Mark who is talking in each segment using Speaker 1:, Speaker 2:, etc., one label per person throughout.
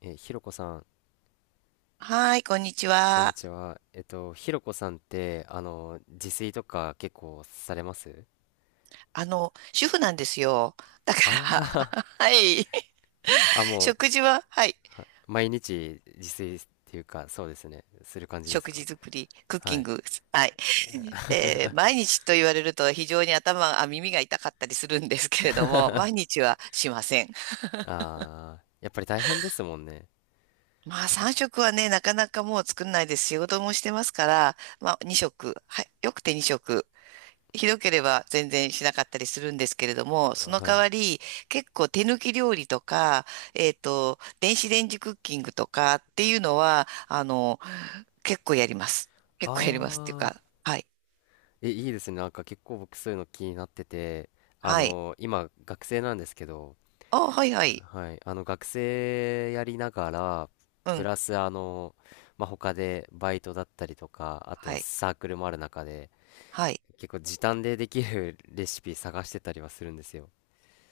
Speaker 1: ひろこさん、
Speaker 2: はーい、こんにち
Speaker 1: こんに
Speaker 2: は。
Speaker 1: ちは。ひろこさんって、自炊とか結構されます？
Speaker 2: 主婦なんですよ。だか
Speaker 1: ああ
Speaker 2: ら、はい。
Speaker 1: ー、あ、も
Speaker 2: 食事は、はい。
Speaker 1: う、毎日自炊っていうか、そうですね。する感じです
Speaker 2: 食
Speaker 1: か？
Speaker 2: 事作り、クッキ
Speaker 1: は
Speaker 2: ン
Speaker 1: い。
Speaker 2: グ、はい。毎日と言われると非常に頭、あ、耳が痛かったりするんですけれども、毎日はしません。
Speaker 1: ああ、やっぱり大変ですもんね。
Speaker 2: まあ、3食はね、なかなかもう作んないです。仕事もしてますから、まあ、2食、はい。よくて2食。ひどければ全然しなかったりするんですけれども、そ
Speaker 1: あ、
Speaker 2: の
Speaker 1: は
Speaker 2: 代
Speaker 1: い。
Speaker 2: わり結構手抜き料理とか、電子レンジクッキングとかっていうのは、結構やります。
Speaker 1: あ
Speaker 2: 結構やりますっていう
Speaker 1: あ、
Speaker 2: か、はい。
Speaker 1: え、いいですね。なんか結構僕そういうの気になってて、
Speaker 2: はい。
Speaker 1: 今、学生なんですけど、
Speaker 2: あ、はいはい。
Speaker 1: はい、あの学生やりながら、
Speaker 2: う
Speaker 1: プ
Speaker 2: ん。
Speaker 1: ラスまあ、他でバイトだったりとか、あ
Speaker 2: は
Speaker 1: と
Speaker 2: い。
Speaker 1: サークルもある中で、
Speaker 2: はい。
Speaker 1: 結構時短でできるレシピ探してたりはするんですよ。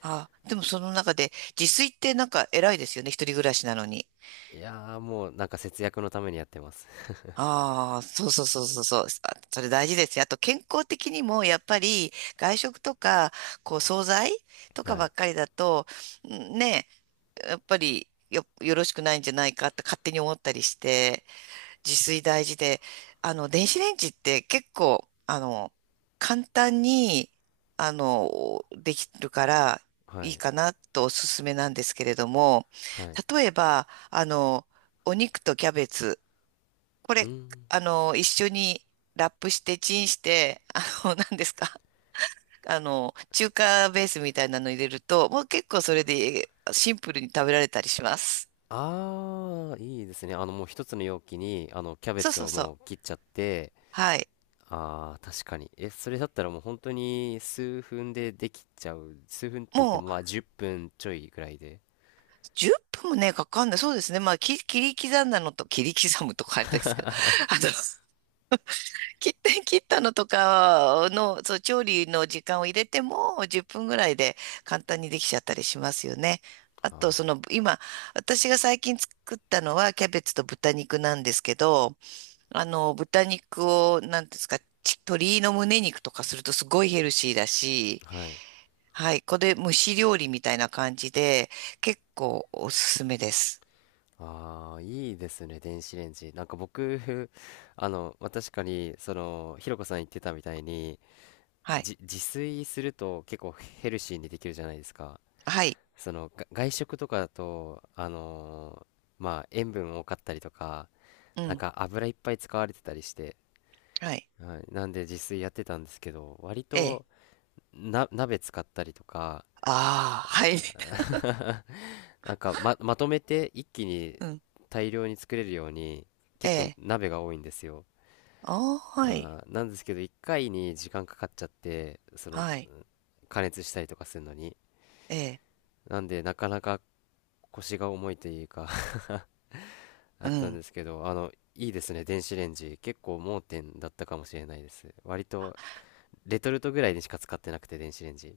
Speaker 2: あ、でもその中で自炊ってなんか偉いですよね。一人暮らしなのに。
Speaker 1: いやー、もうなんか節約のためにやってます。
Speaker 2: ああ、そうそうそうそうそう。あそれ大事ですよ。あと健康的にもやっぱり外食とか、こう惣菜 とか
Speaker 1: は
Speaker 2: ば
Speaker 1: い、
Speaker 2: っかりだと、んね、やっぱりよろしくないんじゃないかって勝手に思ったりして、自炊大事で、電子レンジって結構、簡単に、できるから
Speaker 1: は
Speaker 2: いい
Speaker 1: い、
Speaker 2: かなとおすすめなんですけれども、
Speaker 1: はい。
Speaker 2: 例えば、お肉とキャベツ、こ
Speaker 1: う
Speaker 2: れ、
Speaker 1: ん。
Speaker 2: 一緒にラップしてチンして、何ですか中華ベースみたいなの入れると、もう結構それでシンプルに食べられたりします。
Speaker 1: あー、いいですね。もう一つの容器に、キャベ
Speaker 2: そう
Speaker 1: ツ
Speaker 2: そう
Speaker 1: を
Speaker 2: そ
Speaker 1: も
Speaker 2: う。
Speaker 1: う切っちゃって、
Speaker 2: はい。
Speaker 1: ああ、確かに。え、それだったらもう本当に数分でできちゃう。数分って言っ
Speaker 2: も
Speaker 1: て
Speaker 2: う
Speaker 1: もまあ10分ちょいぐらいで。
Speaker 2: 10分もね、かかんない。そうですね。まあ、き切り刻んだのと、切り刻むとかあれですけど、あの、切って 切ったのとかの、そう、調理の時間を入れても10分ぐらいで簡単にできちゃったりしますよね。あと、そ
Speaker 1: あ
Speaker 2: の、今、私が最近作ったのはキャベツと豚肉なんですけど、豚肉を、なんていうんですか、鶏の胸肉とかするとすごいヘルシーだし、
Speaker 1: あ、はい。
Speaker 2: はい、これ蒸し料理みたいな感じで、結構おすすめです。
Speaker 1: ああ、いいですね、電子レンジ。なんか僕、まあ、確かに、ひろこさん言ってたみたいに、
Speaker 2: はい、
Speaker 1: 自炊すると結構ヘルシーにできるじゃないですか。
Speaker 2: はい、
Speaker 1: 外食とかだと、まあ、塩分多かったりとか、
Speaker 2: う
Speaker 1: なん
Speaker 2: ん、
Speaker 1: か油いっぱい使われてたりして、
Speaker 2: はい、
Speaker 1: はい、なんで自炊やってたんですけど割
Speaker 2: ええ、
Speaker 1: と鍋使ったりとか、
Speaker 2: ああ、
Speaker 1: あ
Speaker 2: はい、
Speaker 1: ー、 なんかまとめて一気に
Speaker 2: うん、
Speaker 1: 大量に作れるように
Speaker 2: え
Speaker 1: 結構
Speaker 2: え、
Speaker 1: 鍋が多いんですよ。
Speaker 2: ああ、はい。
Speaker 1: なんですけど、一回に時間かかっちゃって、
Speaker 2: はい。
Speaker 1: 加熱したりとかするのに、
Speaker 2: ええ。
Speaker 1: なんでなかなか腰が重いというか、 あ
Speaker 2: う
Speaker 1: ったん
Speaker 2: ん。
Speaker 1: ですけど、いいですね、電子レンジ。結構盲点だったかもしれないです。割とレトルトぐらいにしか使ってなくて、電子レンジ。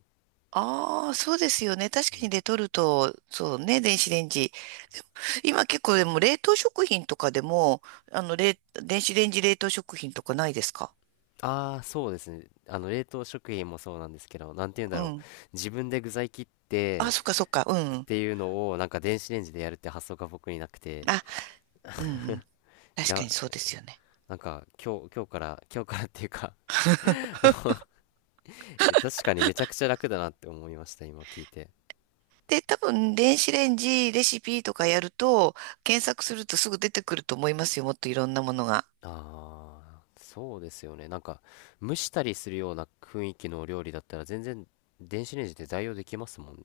Speaker 2: ああ、そうですよね。確
Speaker 1: う
Speaker 2: かに
Speaker 1: ん。
Speaker 2: レトルト、そうね、電子レンジ。今結構でも冷凍食品とかでも、あの、冷、電子レンジ冷凍食品とかないですか？
Speaker 1: ああ、そうですね。冷凍食品もそうなんですけど、なんて言うんだ
Speaker 2: う
Speaker 1: ろう。
Speaker 2: ん。
Speaker 1: 自分で具材切っ
Speaker 2: あ、
Speaker 1: て
Speaker 2: そっかそっか。う
Speaker 1: っ
Speaker 2: ん。
Speaker 1: ていうのを、なんか電子レンジでやるって発想が僕になくて、
Speaker 2: あ、うんうん。
Speaker 1: い
Speaker 2: 確か
Speaker 1: や、
Speaker 2: にそうですよね。
Speaker 1: なんか今日からっていうか、 え、確かにめちゃくちゃ楽だなって思いました、今聞いて。
Speaker 2: で、多分、電子レンジレシピとかやると、検索するとすぐ出てくると思いますよ。もっといろんなものが。
Speaker 1: ああ、そうですよね。なんか、蒸したりするような雰囲気のお料理だったら、全然電子レンジで代用できますもんね。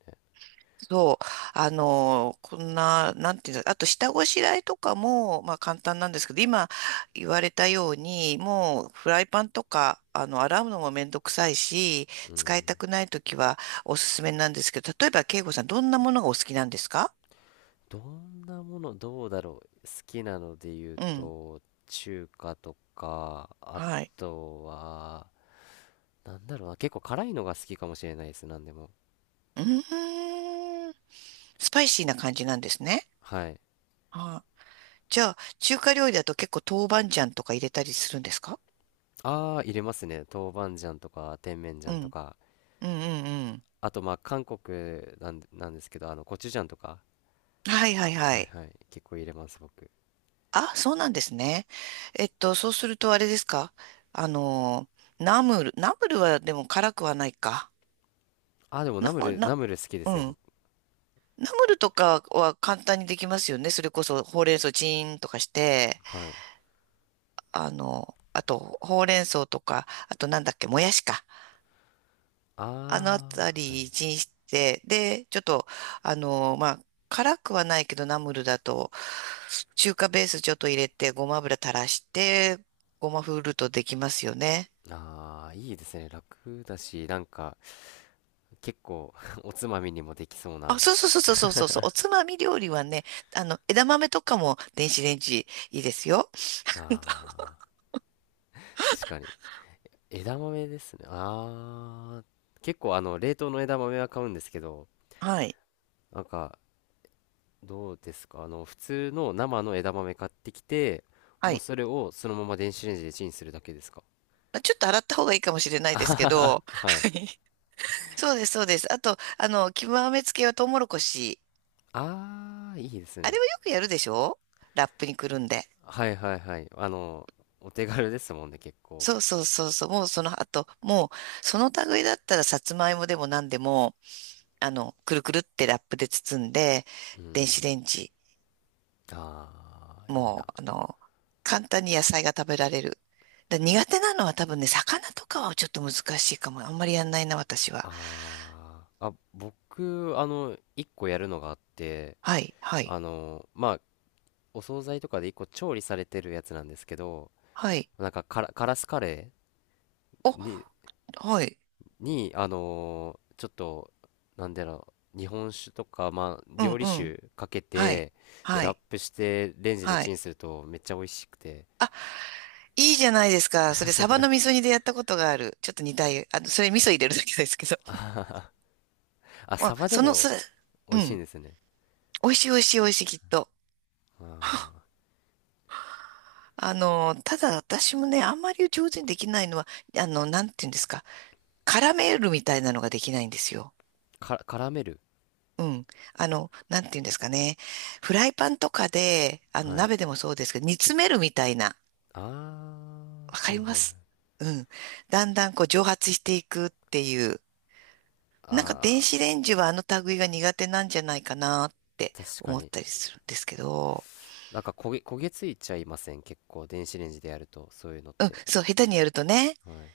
Speaker 2: そう、こんな、なんていうんだ、あと下ごしらえとかも、まあ簡単なんですけど、今言われたように、もうフライパンとか、洗うのもめんどくさいし、
Speaker 1: う
Speaker 2: 使いた
Speaker 1: ん。
Speaker 2: くないときはおすすめなんですけど、例えば、慶吾さん、どんなものがお好きなんですか？
Speaker 1: どんなもの、どうだろう。好きなので言う
Speaker 2: うん。
Speaker 1: と、中華とか、あ
Speaker 2: はい。
Speaker 1: とは、なんだろうな、結構辛いのが好きかもしれないです、なんでも。
Speaker 2: うーん。スパイシーな感じなんですね。
Speaker 1: はい。
Speaker 2: はい。じゃあ、中華料理だと結構豆板醤とか入れたりするんですか？
Speaker 1: ああ、入れますね。豆板醤とか、甜麺
Speaker 2: う
Speaker 1: 醤と
Speaker 2: ん。
Speaker 1: か。
Speaker 2: うんうんうん。
Speaker 1: あと、まあ、韓国なんで、なんですけど、コチュジャンとか。
Speaker 2: はいはいは
Speaker 1: はい
Speaker 2: い。
Speaker 1: はい。結構入れます、僕。
Speaker 2: あ、そうなんですね。そうするとあれですか？あの、ナムル。ナムルはでも辛くはないか。
Speaker 1: ああ、でもナ
Speaker 2: ナ
Speaker 1: ム
Speaker 2: ム、
Speaker 1: ル、ナ
Speaker 2: な、
Speaker 1: ムル好きで
Speaker 2: う
Speaker 1: すよ、僕。
Speaker 2: ん。ナムルとかは簡単にできますよね。それこそほうれん草チーンとかして、
Speaker 1: はい。
Speaker 2: あとほうれん草とか、あとなんだっけ、もやしか。あのあ
Speaker 1: あ
Speaker 2: た
Speaker 1: あ、はい。
Speaker 2: りチンして、で、ちょっと、まあ、辛くはないけどナムルだと、中華ベースちょっと入れて、ごま油垂らして、ごまふるとできますよね。
Speaker 1: ああ、いいですね。楽だし、なんか、結構 おつまみにもできそう
Speaker 2: あ、
Speaker 1: な。
Speaker 2: そうそうそうそうそうそう。おつまみ料理はね、枝豆とかも電子レンジいいですよ。
Speaker 1: あー、確かに。枝豆ですね。あー、結構冷凍の枝豆は買うんですけど、
Speaker 2: はい。
Speaker 1: なんかどうですか、普通の生の枝豆買ってきて、
Speaker 2: は
Speaker 1: もう
Speaker 2: い。
Speaker 1: それをそのまま電子レンジでチンするだけですか？
Speaker 2: まあちょっと洗った方がいいかもしれない
Speaker 1: あ
Speaker 2: で
Speaker 1: は
Speaker 2: すけ
Speaker 1: はは、
Speaker 2: ど。
Speaker 1: はい。
Speaker 2: はい。そうです、そうです。あと、極めつけはトウモロコシ。
Speaker 1: あー、いいです
Speaker 2: あれ
Speaker 1: ね。
Speaker 2: はよくやるでしょ？ラップにくるんで。
Speaker 1: はいはいはい。お手軽ですもんね、結構。
Speaker 2: そうそうそうそう。もうその後、もう、その類だったらさつまいもでも何でも、くるくるってラップで包んで、
Speaker 1: う
Speaker 2: 電子
Speaker 1: ん。
Speaker 2: レンジ
Speaker 1: あー、いい
Speaker 2: も
Speaker 1: な。
Speaker 2: う、簡単に野菜が食べられる。だ苦手なのは多分ね、魚とかはちょっと難しいかも。あんまりやんないな、私は。
Speaker 1: あー、あ、僕、一個やるのがあって、
Speaker 2: はい、はい、
Speaker 1: まあ、お惣菜とかで一個調理されてるやつなんですけど、
Speaker 2: はい。
Speaker 1: なんかカラ、カラスカレ
Speaker 2: お、
Speaker 1: ーに、
Speaker 2: はい。
Speaker 1: ちょっと、なんだろう、日本酒とか、まあ、
Speaker 2: うん、
Speaker 1: 料理
Speaker 2: うん。
Speaker 1: 酒かけ
Speaker 2: はい、
Speaker 1: て、で、
Speaker 2: は
Speaker 1: ラッ
Speaker 2: い、
Speaker 1: プして、レンジで
Speaker 2: は
Speaker 1: チ
Speaker 2: い。
Speaker 1: ンするとめっちゃ美味しくて。
Speaker 2: あ、いいじゃないですか。それ、サバの味噌煮でやったことがある。ちょっと煮たい。それ味噌入れるだけですけど。
Speaker 1: あはは、あ、
Speaker 2: まあ、
Speaker 1: サバでも美
Speaker 2: う
Speaker 1: 味しいん
Speaker 2: ん。
Speaker 1: ですね。
Speaker 2: 美味しい、美味しい、美味しい、きっと。
Speaker 1: あ
Speaker 2: ただ私もね、あんまり上手にできないのは、なんていうんですか。絡めるみたいなのができないんですよ。
Speaker 1: ー、絡める。
Speaker 2: うん。なんていうんですかね。フライパンとかで、
Speaker 1: はい。
Speaker 2: 鍋でもそうですけど、煮詰めるみたいな。
Speaker 1: ああ、
Speaker 2: わ
Speaker 1: は
Speaker 2: かり
Speaker 1: い
Speaker 2: ま
Speaker 1: はいはい。
Speaker 2: す？うん。だんだんこう蒸発していくっていう。なんか電
Speaker 1: あ
Speaker 2: 子
Speaker 1: あ、
Speaker 2: レンジはあの類が苦手なんじゃないかなって
Speaker 1: 確か
Speaker 2: 思っ
Speaker 1: に。
Speaker 2: たりするんですけど。
Speaker 1: なんか焦げついちゃいません。結構、電子レンジでやると、そういうのっ
Speaker 2: うん、
Speaker 1: て。
Speaker 2: そう、下手にやるとね。
Speaker 1: はい。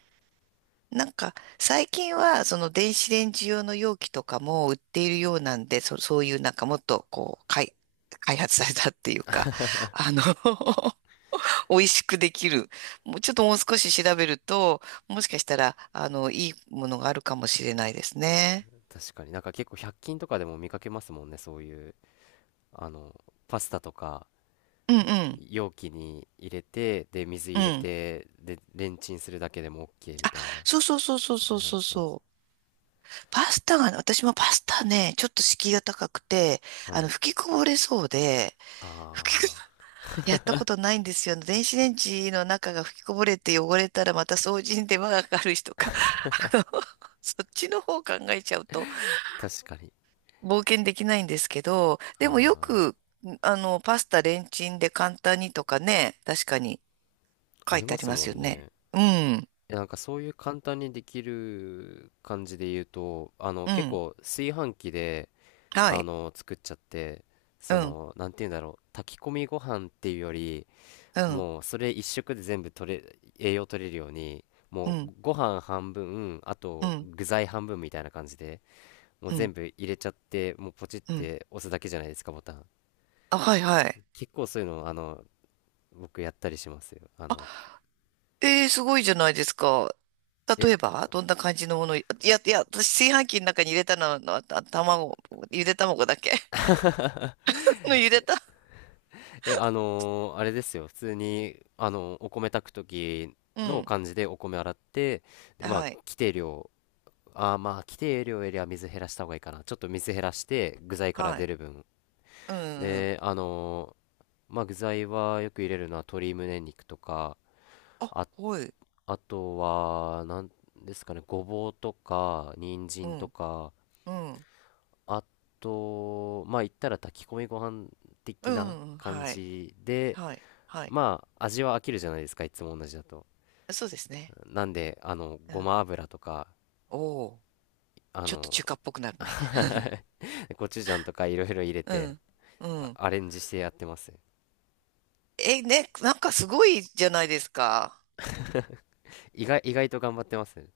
Speaker 2: なんか、最近は、その電子レンジ用の容器とかも売っているようなんで、そういうなんかもっと、こう、開発されたっていうか、あの 美味しくできる。もう少し調べると、もしかしたら、いいものがあるかもしれないですね。
Speaker 1: 確かに、なんか結構100均とかでも見かけますもんね、そういう、あのパスタとか。
Speaker 2: うんうん。
Speaker 1: 容器に入れて、で、水
Speaker 2: う
Speaker 1: 入れ
Speaker 2: ん。
Speaker 1: て、で、レンチンするだけでも OK みたいな。
Speaker 2: そうそうそうそう
Speaker 1: は
Speaker 2: そう
Speaker 1: いは
Speaker 2: そう
Speaker 1: いは
Speaker 2: そう。パスタがね、私もパスタね、ちょっと敷居が高くて、
Speaker 1: いはい。
Speaker 2: 吹きこぼれそうで、吹きこ、
Speaker 1: あ
Speaker 2: やったことないんですよ。電子レンジの中が吹きこぼれて汚れたらまた掃除に手間がかかるしとか、あの、そっちの方考えちゃうと、
Speaker 1: あ、確かに。
Speaker 2: 冒険できないんですけど、でもよ
Speaker 1: あ
Speaker 2: く、パスタレンチンで簡単にとかね、確かに
Speaker 1: あ、あ
Speaker 2: 書い
Speaker 1: り
Speaker 2: てあ
Speaker 1: ま
Speaker 2: り
Speaker 1: す
Speaker 2: ま
Speaker 1: も
Speaker 2: すよ
Speaker 1: ん
Speaker 2: ね。
Speaker 1: ね。
Speaker 2: うん、
Speaker 1: え、なんかそういう簡単にできる感じで言うと、
Speaker 2: う
Speaker 1: 結
Speaker 2: ん、
Speaker 1: 構炊飯器で、
Speaker 2: はい、
Speaker 1: 作っちゃって、
Speaker 2: うん、
Speaker 1: なんて言うんだろう、炊き込みご飯っていうより、
Speaker 2: うん、
Speaker 1: もうそれ一食で全部栄養取れるように、
Speaker 2: う
Speaker 1: もう
Speaker 2: ん、
Speaker 1: ご飯半分、あ
Speaker 2: う
Speaker 1: と
Speaker 2: ん、
Speaker 1: 具材半分みたいな感じで、もう
Speaker 2: うん、
Speaker 1: 全部入れちゃって、もうポチっ
Speaker 2: うん。
Speaker 1: て押すだけじゃないですか、ボタン。
Speaker 2: あ、はいはい。
Speaker 1: 結構そういうの、僕やったりしますよ。あの、
Speaker 2: すごいじゃないですか。
Speaker 1: え、
Speaker 2: 例
Speaker 1: あ
Speaker 2: えば、どんな感じのもの、いや、いや、私、炊飯器の中に入れたのは、ゆで卵だけ のゆでた。
Speaker 1: え、あのーあれですよ。普通に、お米炊く時
Speaker 2: う
Speaker 1: の
Speaker 2: ん、
Speaker 1: 感じでお米洗って、で、まあ、
Speaker 2: はい、
Speaker 1: 規定量、まあ、規定量よりは水減らした方がいいかな。ちょっと水減らして、具材から
Speaker 2: は
Speaker 1: 出
Speaker 2: い、
Speaker 1: る分。
Speaker 2: うん、うん。
Speaker 1: で、まあ、具材はよく入れるのは鶏胸肉とか、
Speaker 2: あ、
Speaker 1: あ、
Speaker 2: はい、
Speaker 1: あとは、なんですかね、ごぼうとか、人
Speaker 2: う
Speaker 1: 参と
Speaker 2: ん、
Speaker 1: か、
Speaker 2: うん、
Speaker 1: あと、まあ言ったら炊き込みご飯
Speaker 2: う
Speaker 1: 的な
Speaker 2: ん、
Speaker 1: 感
Speaker 2: はい、
Speaker 1: じで、
Speaker 2: はい。はい
Speaker 1: まあ味は飽きるじゃないですか、いつも同じだと。
Speaker 2: そうですね。
Speaker 1: なんで、
Speaker 2: う
Speaker 1: ご
Speaker 2: ん。
Speaker 1: ま油とか、
Speaker 2: おお、
Speaker 1: あ
Speaker 2: ちょっと
Speaker 1: の
Speaker 2: 中華っぽくなるね。
Speaker 1: コチュジャンとかいろいろ入れ
Speaker 2: う
Speaker 1: て、
Speaker 2: ん。うん。
Speaker 1: アレンジしてやってます。
Speaker 2: え、ね、なんかすごいじゃないですか。
Speaker 1: 意外と頑張ってますね